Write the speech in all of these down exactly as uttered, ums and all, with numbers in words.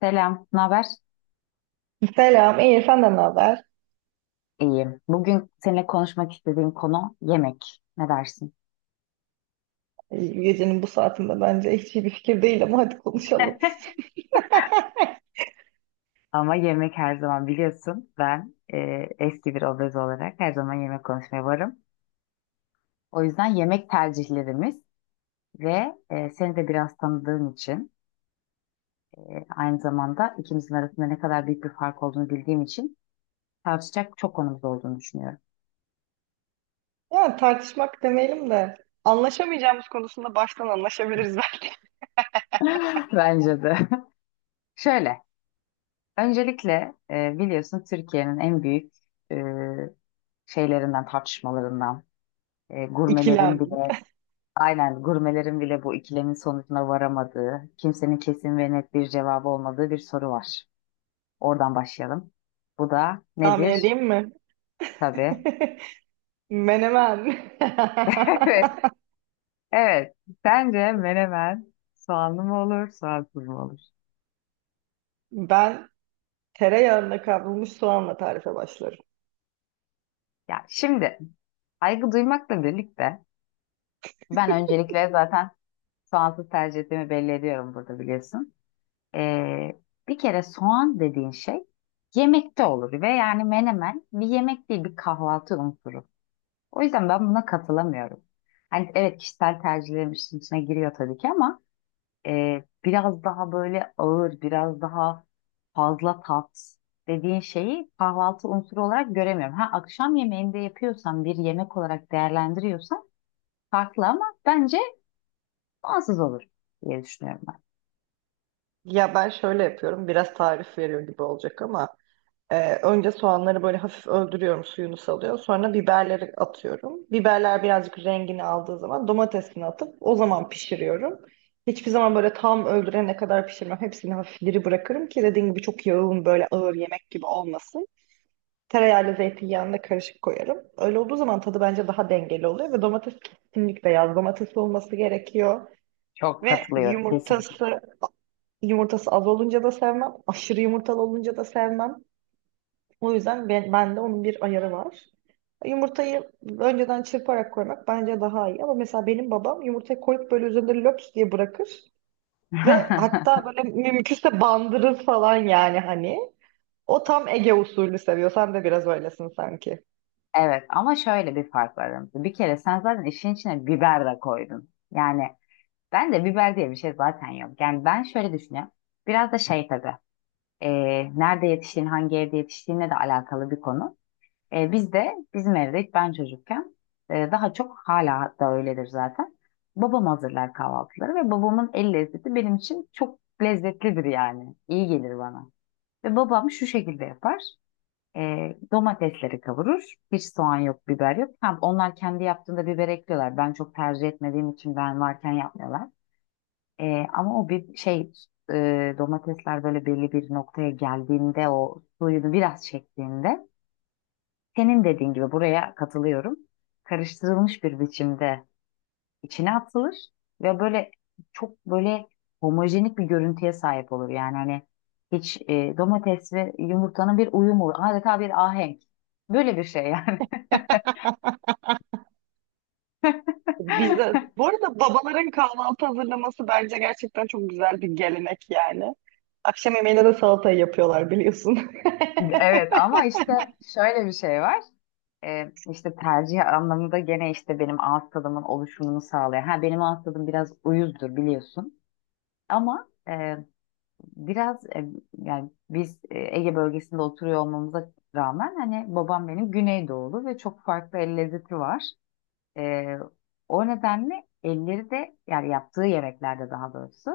Selam, ne haber? Selam, iyi senden ne haber? İyiyim. Bugün seninle konuşmak istediğim konu yemek. Ne dersin? Gecenin bu saatinde bence hiç iyi bir fikir değil ama hadi konuşalım. Ama yemek her zaman biliyorsun. Ben e, eski bir obez olarak her zaman yemek konuşmaya varım. O yüzden yemek tercihlerimiz ve e, seni de biraz tanıdığım için e, aynı zamanda ikimizin arasında ne kadar büyük bir fark olduğunu bildiğim için tartışacak çok konumuz olduğunu düşünüyorum. Yani tartışmak demeyelim de anlaşamayacağımız konusunda baştan anlaşabiliriz belki. Bence de. Şöyle, öncelikle e, biliyorsun Türkiye'nin en büyük e, şeylerinden, tartışmalarından. E, gurmelerin İkilem. bile aynen gurmelerin bile bu ikilemin sonucuna varamadığı, kimsenin kesin ve net bir cevabı olmadığı bir soru var. Oradan başlayalım. Bu da Tahmin nedir? edeyim mi? Tabii. Menemen. Evet. Evet. Sence menemen soğanlı mı olur, soğansız mı olur? Ben tereyağında kavrulmuş soğanla tarife başlarım. Ya şimdi, saygı duymakla birlikte, ben öncelikle zaten soğansız tercih ettiğimi belli ediyorum burada biliyorsun. Ee, Bir kere soğan dediğin şey yemekte olur ve yani menemen bir yemek değil, bir kahvaltı unsuru. O yüzden ben buna katılamıyorum. Hani evet, kişisel tercihlerim işin içine giriyor tabii ki, ama e, biraz daha böyle ağır, biraz daha fazla tat dediğin şeyi kahvaltı unsuru olarak göremiyorum. Ha, akşam yemeğinde yapıyorsan, bir yemek olarak değerlendiriyorsan farklı, ama bence bağımsız olur diye düşünüyorum ben. Ya ben şöyle yapıyorum, biraz tarif veriyor gibi olacak ama Ee, önce soğanları böyle hafif öldürüyorum, suyunu salıyor. Sonra biberleri atıyorum. Biberler birazcık rengini aldığı zaman domatesini atıp o zaman pişiriyorum. Hiçbir zaman böyle tam öldürene kadar pişirmem. Hepsini hafif diri bırakırım ki dediğim gibi çok yağın böyle ağır yemek gibi olmasın. Tereyağıyla zeytinyağını da karışık koyarım. Öyle olduğu zaman tadı bence daha dengeli oluyor ve domates kesinlikle yaz domatesi olması gerekiyor. Çok Ve katılıyorum kesinlikle. yumurtası yumurtası az olunca da sevmem, aşırı yumurtalı olunca da sevmem. O yüzden ben, bende onun bir ayarı var. Yumurtayı önceden çırparak koymak bence daha iyi. Ama mesela benim babam yumurtayı koyup böyle üzerinde löps diye bırakır. Ve hatta böyle mümkünse bandırır falan yani hani. O tam Ege usulü seviyor. Sen de biraz öylesin sanki. Evet ama şöyle bir fark var aramızda. Bir kere sen zaten işin içine biber de koydun. Yani ben de biber diye bir şey zaten yok. Yani ben şöyle düşünüyorum. Biraz da şey tabii. e, Nerede yetiştiğin, hangi evde yetiştiğinle de alakalı bir konu. E, biz de bizim evde ilk ben çocukken, e, daha çok hala da öyledir zaten. Babam hazırlar kahvaltıları ve babamın el lezzeti benim için çok lezzetlidir yani. İyi gelir bana. Ve babam şu şekilde yapar. E, Domatesleri kavurur. Hiç soğan yok, biber yok. Ha, onlar kendi yaptığında biber ekliyorlar. Ben çok tercih etmediğim için ben varken yapmıyorlar. E, ama o bir şey, e, domatesler böyle belli bir noktaya geldiğinde, o suyunu biraz çektiğinde, senin dediğin gibi buraya katılıyorum. Karıştırılmış bir biçimde içine atılır ve böyle çok böyle homojenik bir görüntüye sahip olur. Yani hani hiç e, domates ve yumurtanın bir uyumu, adeta bir ahenk. Böyle bir şey yani. Bizde, bu arada babaların kahvaltı hazırlaması bence gerçekten çok güzel bir gelenek yani. Akşam yemeğine de salatayı yapıyorlar biliyorsun. Evet ama işte şöyle bir şey var. Ee, işte tercih anlamında gene işte benim ağız tadımın oluşumunu sağlıyor. Ha, benim ağız tadım biraz uyuzdur biliyorsun. Ama e, biraz e, yani biz e, Ege bölgesinde oturuyor olmamıza rağmen hani babam benim Güneydoğulu ve çok farklı el lezzeti var. E, O nedenle elleri de, yani yaptığı yemeklerde daha doğrusu,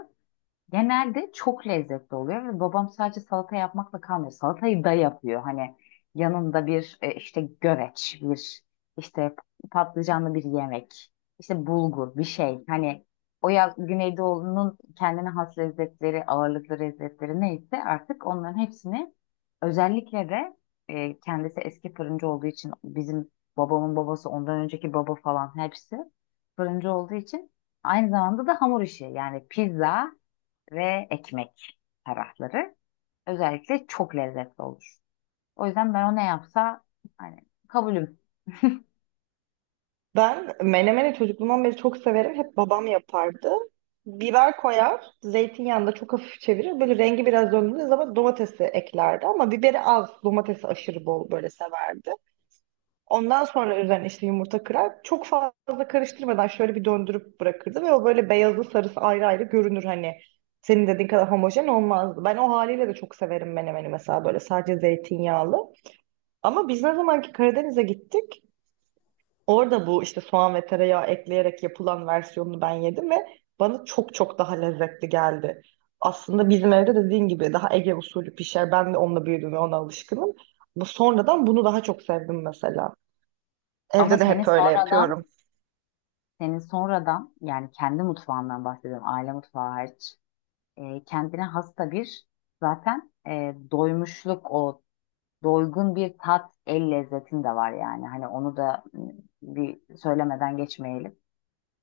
genelde çok lezzetli oluyor ve babam sadece salata yapmakla kalmıyor. Salatayı da yapıyor. Hani yanında bir e, işte göreç, bir işte patlıcanlı bir yemek, işte bulgur bir şey. Hani o, ya Güneydoğu'nun kendine has lezzetleri, ağırlıklı lezzetleri neyse artık, onların hepsini, özellikle de e, kendisi eski fırıncı olduğu için, bizim babamın babası, ondan önceki baba falan hepsi fırıncı olduğu için, aynı zamanda da hamur işi yani pizza ve ekmek tarafları özellikle çok lezzetli olur. O yüzden ben, o ne yapsa hani kabulüm. Ben menemeni çocukluğumdan beri çok severim. Hep babam yapardı. Biber koyar, zeytinyağında çok hafif çevirir. Böyle rengi biraz döndüğü zaman domatesi eklerdi ama biberi az, domatesi aşırı bol böyle severdi. Ondan sonra üzerine işte yumurta kırar. Çok fazla karıştırmadan şöyle bir döndürüp bırakırdı ve o böyle beyazı sarısı ayrı ayrı görünür hani. Senin dediğin kadar homojen olmazdı. Ben o haliyle de çok severim menemeni mesela böyle sadece zeytinyağlı. Ama biz ne zamanki Karadeniz'e gittik, orada bu işte soğan ve tereyağı ekleyerek yapılan versiyonunu ben yedim ve bana çok çok daha lezzetli geldi. Aslında bizim evde dediğin gibi daha Ege usulü pişer. Ben de onunla büyüdüm ve ona alışkınım. Bu sonradan bunu daha çok sevdim mesela. Ama Evde de senin hep öyle sonradan, yapıyorum. senin sonradan yani kendi mutfağından bahsediyorum, aile mutfağı hariç, e, kendine hasta bir, zaten e, doymuşluk, o doygun bir tat el lezzetin de var yani. Hani onu da m, bir söylemeden geçmeyelim.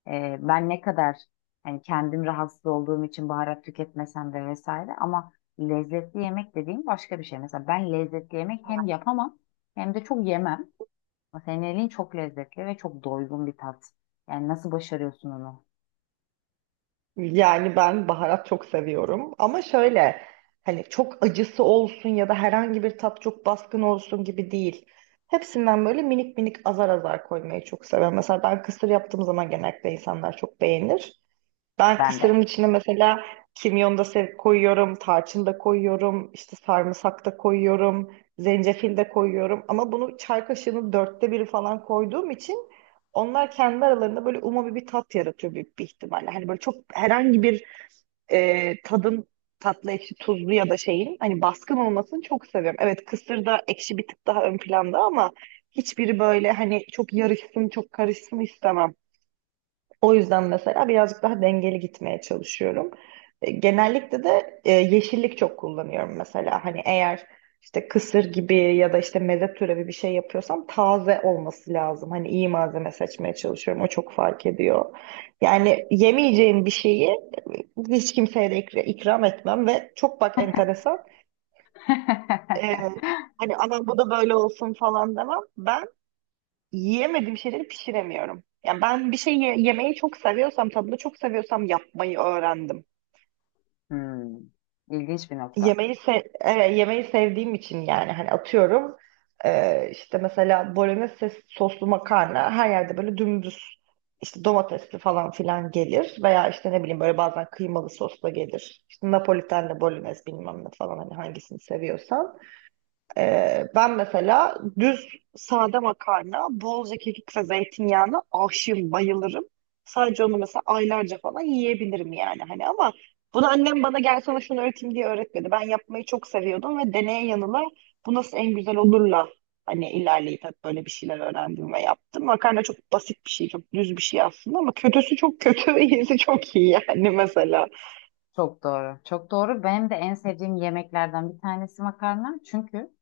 Ee, ben ne kadar hani kendim rahatsız olduğum için baharat tüketmesem de vesaire, ama lezzetli yemek dediğim başka bir şey. Mesela ben lezzetli yemek hem yapamam hem de çok yemem. Ama senin elin çok lezzetli ve çok doygun bir tat. Yani nasıl başarıyorsun onu? Yani ben baharat çok seviyorum. Ama şöyle hani çok acısı olsun ya da herhangi bir tat çok baskın olsun gibi değil. Hepsinden böyle minik minik azar azar koymayı çok seviyorum. Mesela ben kısır yaptığım zaman genellikle insanlar çok beğenir. Ben Ben de. kısırın içine mesela kimyon da sev koyuyorum, tarçın da koyuyorum, işte sarımsak da koyuyorum, zencefil de koyuyorum. Ama bunu çay kaşığının dörtte biri falan koyduğum için onlar kendi aralarında böyle umami bir tat yaratıyor büyük bir ihtimalle. Hani böyle çok herhangi bir e, tadın tatlı, ekşi, tuzlu ya da şeyin hani baskın olmasını çok seviyorum. Evet kısır da ekşi bir tık daha ön planda ama hiçbiri böyle hani çok yarışsın, çok karışsın istemem. O yüzden mesela birazcık daha dengeli gitmeye çalışıyorum. E, Genellikle de e, yeşillik çok kullanıyorum mesela. Hani eğer işte kısır gibi ya da işte meze türevi bir şey yapıyorsam taze olması lazım. Hani iyi malzeme seçmeye çalışıyorum. O çok fark ediyor. Yani yemeyeceğim bir şeyi e, hiç kimseye de ikra- ikram etmem ve çok bak enteresan. e, Hani aman bu da böyle olsun falan demem. Ben yiyemediğim şeyleri pişiremiyorum. Yani ben bir şey ye- yemeyi çok seviyorsam, tadını çok seviyorsam yapmayı öğrendim. Hmm, ilginç bir nokta. Yemeği se Evet, yemeği sevdiğim için yani hani atıyorum e, işte mesela bolognese soslu makarna her yerde böyle dümdüz işte domatesli falan filan gelir veya işte ne bileyim böyle bazen kıymalı sosla gelir. İşte Napolitan'la bolognese bilmem ne falan hani hangisini seviyorsan. Ee, ben mesela düz sade makarna, bolca kekik ve zeytinyağına aşığım, bayılırım. Sadece onu mesela aylarca falan yiyebilirim yani hani ama bunu annem bana gel sana şunu öğreteyim diye öğretmedi. Ben yapmayı çok seviyordum ve deneye yanıla bu nasıl en güzel olurla hani ilerleyip hep böyle bir şeyler öğrendim ve yaptım. Makarna çok basit bir şey, çok düz bir şey aslında ama kötüsü çok kötü, iyisi çok iyi yani mesela. Çok doğru. Çok doğru. Benim de en sevdiğim yemeklerden bir tanesi makarna. Çünkü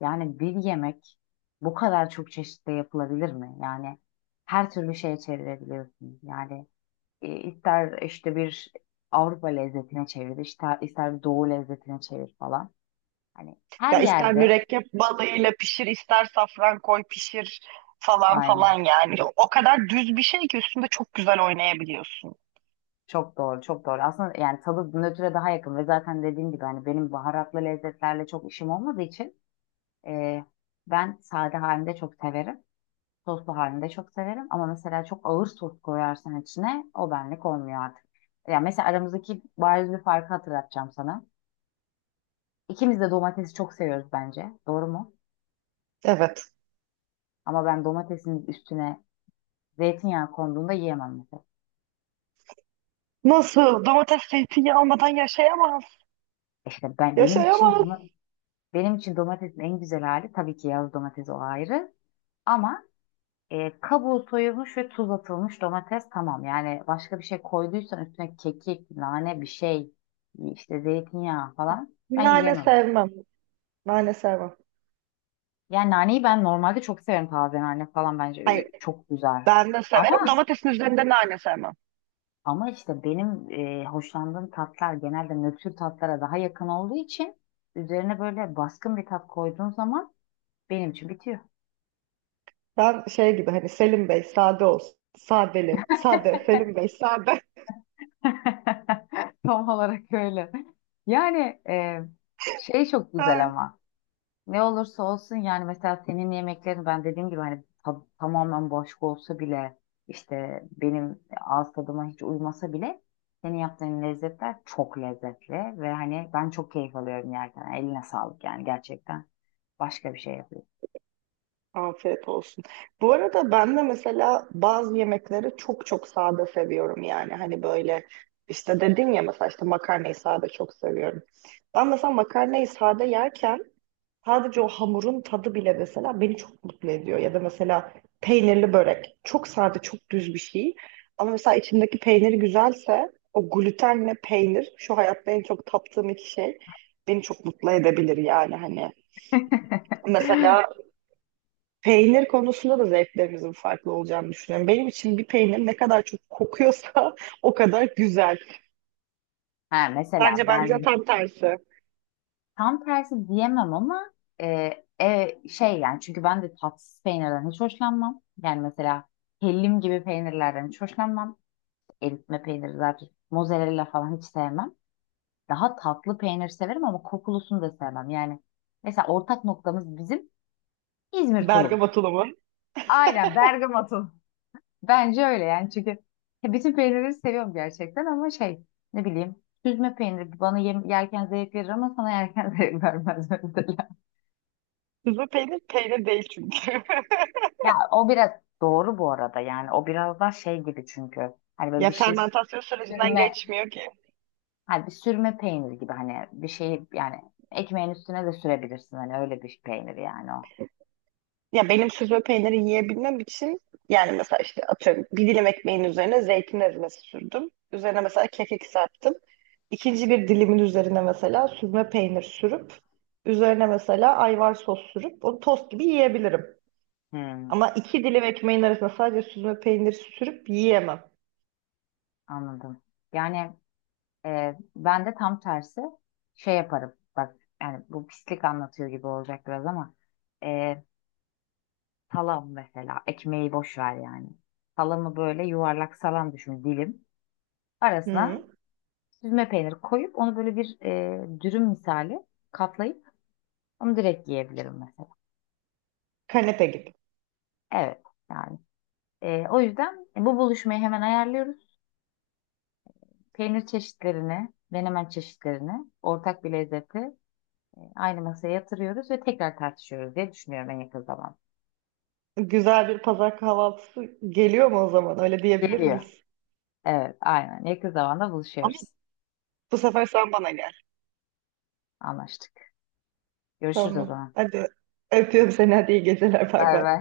yani bir yemek bu kadar çok çeşitle yapılabilir mi? Yani her türlü şeye çevirebiliyorsun. Yani e, ister işte bir Avrupa lezzetine çevir, ister, ister bir Doğu lezzetine çevir falan. Hani her Ya ister yerde mürekkep balığıyla pişir, ister safran koy pişir falan aynı. falan yani. O kadar düz bir şey ki üstünde çok güzel oynayabiliyorsun. Çok doğru, çok doğru. Aslında yani tadı nötre daha yakın ve zaten dediğim gibi hani benim baharatlı lezzetlerle çok işim olmadığı için e, ben sade halinde çok severim. Soslu halinde çok severim ama mesela çok ağır sos koyarsan içine, o benlik olmuyor artık. Ya mesela aramızdaki bariz bir farkı hatırlatacağım sana. İkimiz de domatesi çok seviyoruz bence. Doğru mu? Evet. Ama ben domatesin üstüne zeytinyağı konduğunda yiyemem mesela. Nasıl? Domates zeytinyağı almadan yaşayamaz. E İşte ben, benim için Yaşayamaz. bunu- benim için domatesin en güzel hali tabii ki yağlı domates, o ayrı. Ama e, kabuğu soyulmuş ve tuz atılmış domates tamam. Yani başka bir şey koyduysan üstüne, kekik, nane bir şey, işte zeytinyağı falan, ben Nane yiyemem. sevmem. Nane sevmem. Yani naneyi ben normalde çok severim, taze nane falan bence e, Hayır, çok güzel. ben de severim. Ama, Domatesin üzerinde nane sevmem. ama işte benim e, hoşlandığım tatlar genelde nötr tatlara daha yakın olduğu için, üzerine böyle baskın bir tat koyduğun zaman benim için bitiyor. Ben şey gibi hani Selim Bey sade olsun. Sadeli. Sade. Selim Bey sade. Tam olarak öyle. Yani e, şey çok güzel ama. Ne olursa olsun yani, mesela senin yemeklerin ben dediğim gibi hani ta- tamamen başka olsa bile, işte benim ağız tadıma hiç uymasa bile, senin yaptığın lezzetler çok lezzetli ve hani ben çok keyif alıyorum yerken. Eline sağlık yani, gerçekten başka bir şey yapıyor. Afiyet olsun. Bu arada ben de mesela bazı yemekleri çok çok sade seviyorum yani. Hani böyle işte dedin ya mesela işte makarnayı sade çok seviyorum. Ben mesela makarnayı sade yerken sadece o hamurun tadı bile mesela beni çok mutlu ediyor. Ya da mesela peynirli börek çok sade çok düz bir şey. Ama mesela içindeki peyniri güzelse o glutenle peynir şu hayatta en çok taptığım iki şey beni çok mutlu edebilir yani hani. Mesela peynir konusunda da zevklerimizin farklı olacağını düşünüyorum. Benim için bir peynir ne kadar çok kokuyorsa o kadar güzel. Ha, mesela Bence bence ben tam tersi. tam tersi diyemem ama, e, e, şey yani, çünkü ben de tatsız peynirden hiç hoşlanmam. Yani mesela hellim gibi peynirlerden hiç hoşlanmam. Eritme peyniri zaten, mozzarella falan hiç sevmem. Daha tatlı peynir severim ama kokulusunu da sevmem. Yani mesela ortak noktamız bizim İzmir tulum. Bergama tulumu. Aynen Bergama tulum. Bence öyle, yani çünkü e, bütün peynirleri seviyorum gerçekten ama şey, ne bileyim, süzme peyniri bana yem- yerken zevk verir ama sana yerken zevk vermez mesela. Süzme peynir peynir değil çünkü. Ya o biraz doğru bu arada, yani o biraz daha şey gibi çünkü hani böyle Ya bir şey, fermentasyon sürecinden süzme, geçmiyor ki. ha bir sürme peynir gibi hani, bir şeyi yani, ekmeğin üstüne de sürebilirsin hani, öyle bir peynir yani o. Ya benim süzme peyniri yiyebilmem için yani mesela işte atıyorum bir dilim ekmeğin üzerine zeytin ezmesi sürdüm. Üzerine mesela kekik serptim. İkinci bir dilimin üzerine mesela süzme peynir sürüp üzerine mesela ayvar sos sürüp onu tost gibi yiyebilirim. Hmm, Ama iki dilim ekmeğin arasına sadece süzme peyniri sürüp yiyemem. anladım. Yani e, ben de tam tersi şey yaparım. Bak, yani bu pislik anlatıyor gibi olacak biraz ama, e, salam mesela, ekmeği boş ver yani. Salamı böyle yuvarlak salam düşün dilim. Arasına Hı. süzme peynir koyup, onu böyle bir e, dürüm misali katlayıp onu direkt yiyebilirim mesela. Kanepe gibi. Evet. Yani Ee, o yüzden e, bu buluşmayı hemen ayarlıyoruz. Peynir çeşitlerini, menemen çeşitlerini, ortak bir lezzeti e, aynı masaya yatırıyoruz ve tekrar tartışıyoruz diye düşünüyorum en yakın zamanda. Güzel bir pazar kahvaltısı geliyor mu o zaman? Öyle diyebilir Geliyor. miyiz? Evet, aynen. Yakın zamanda Ama buluşuyoruz. bu sefer sen bana gel. Anlaştık. Görüşürüz o Tamam. zaman. Hadi öpüyorum seni. Hadi iyi geceler. Bay Bay bay. bay.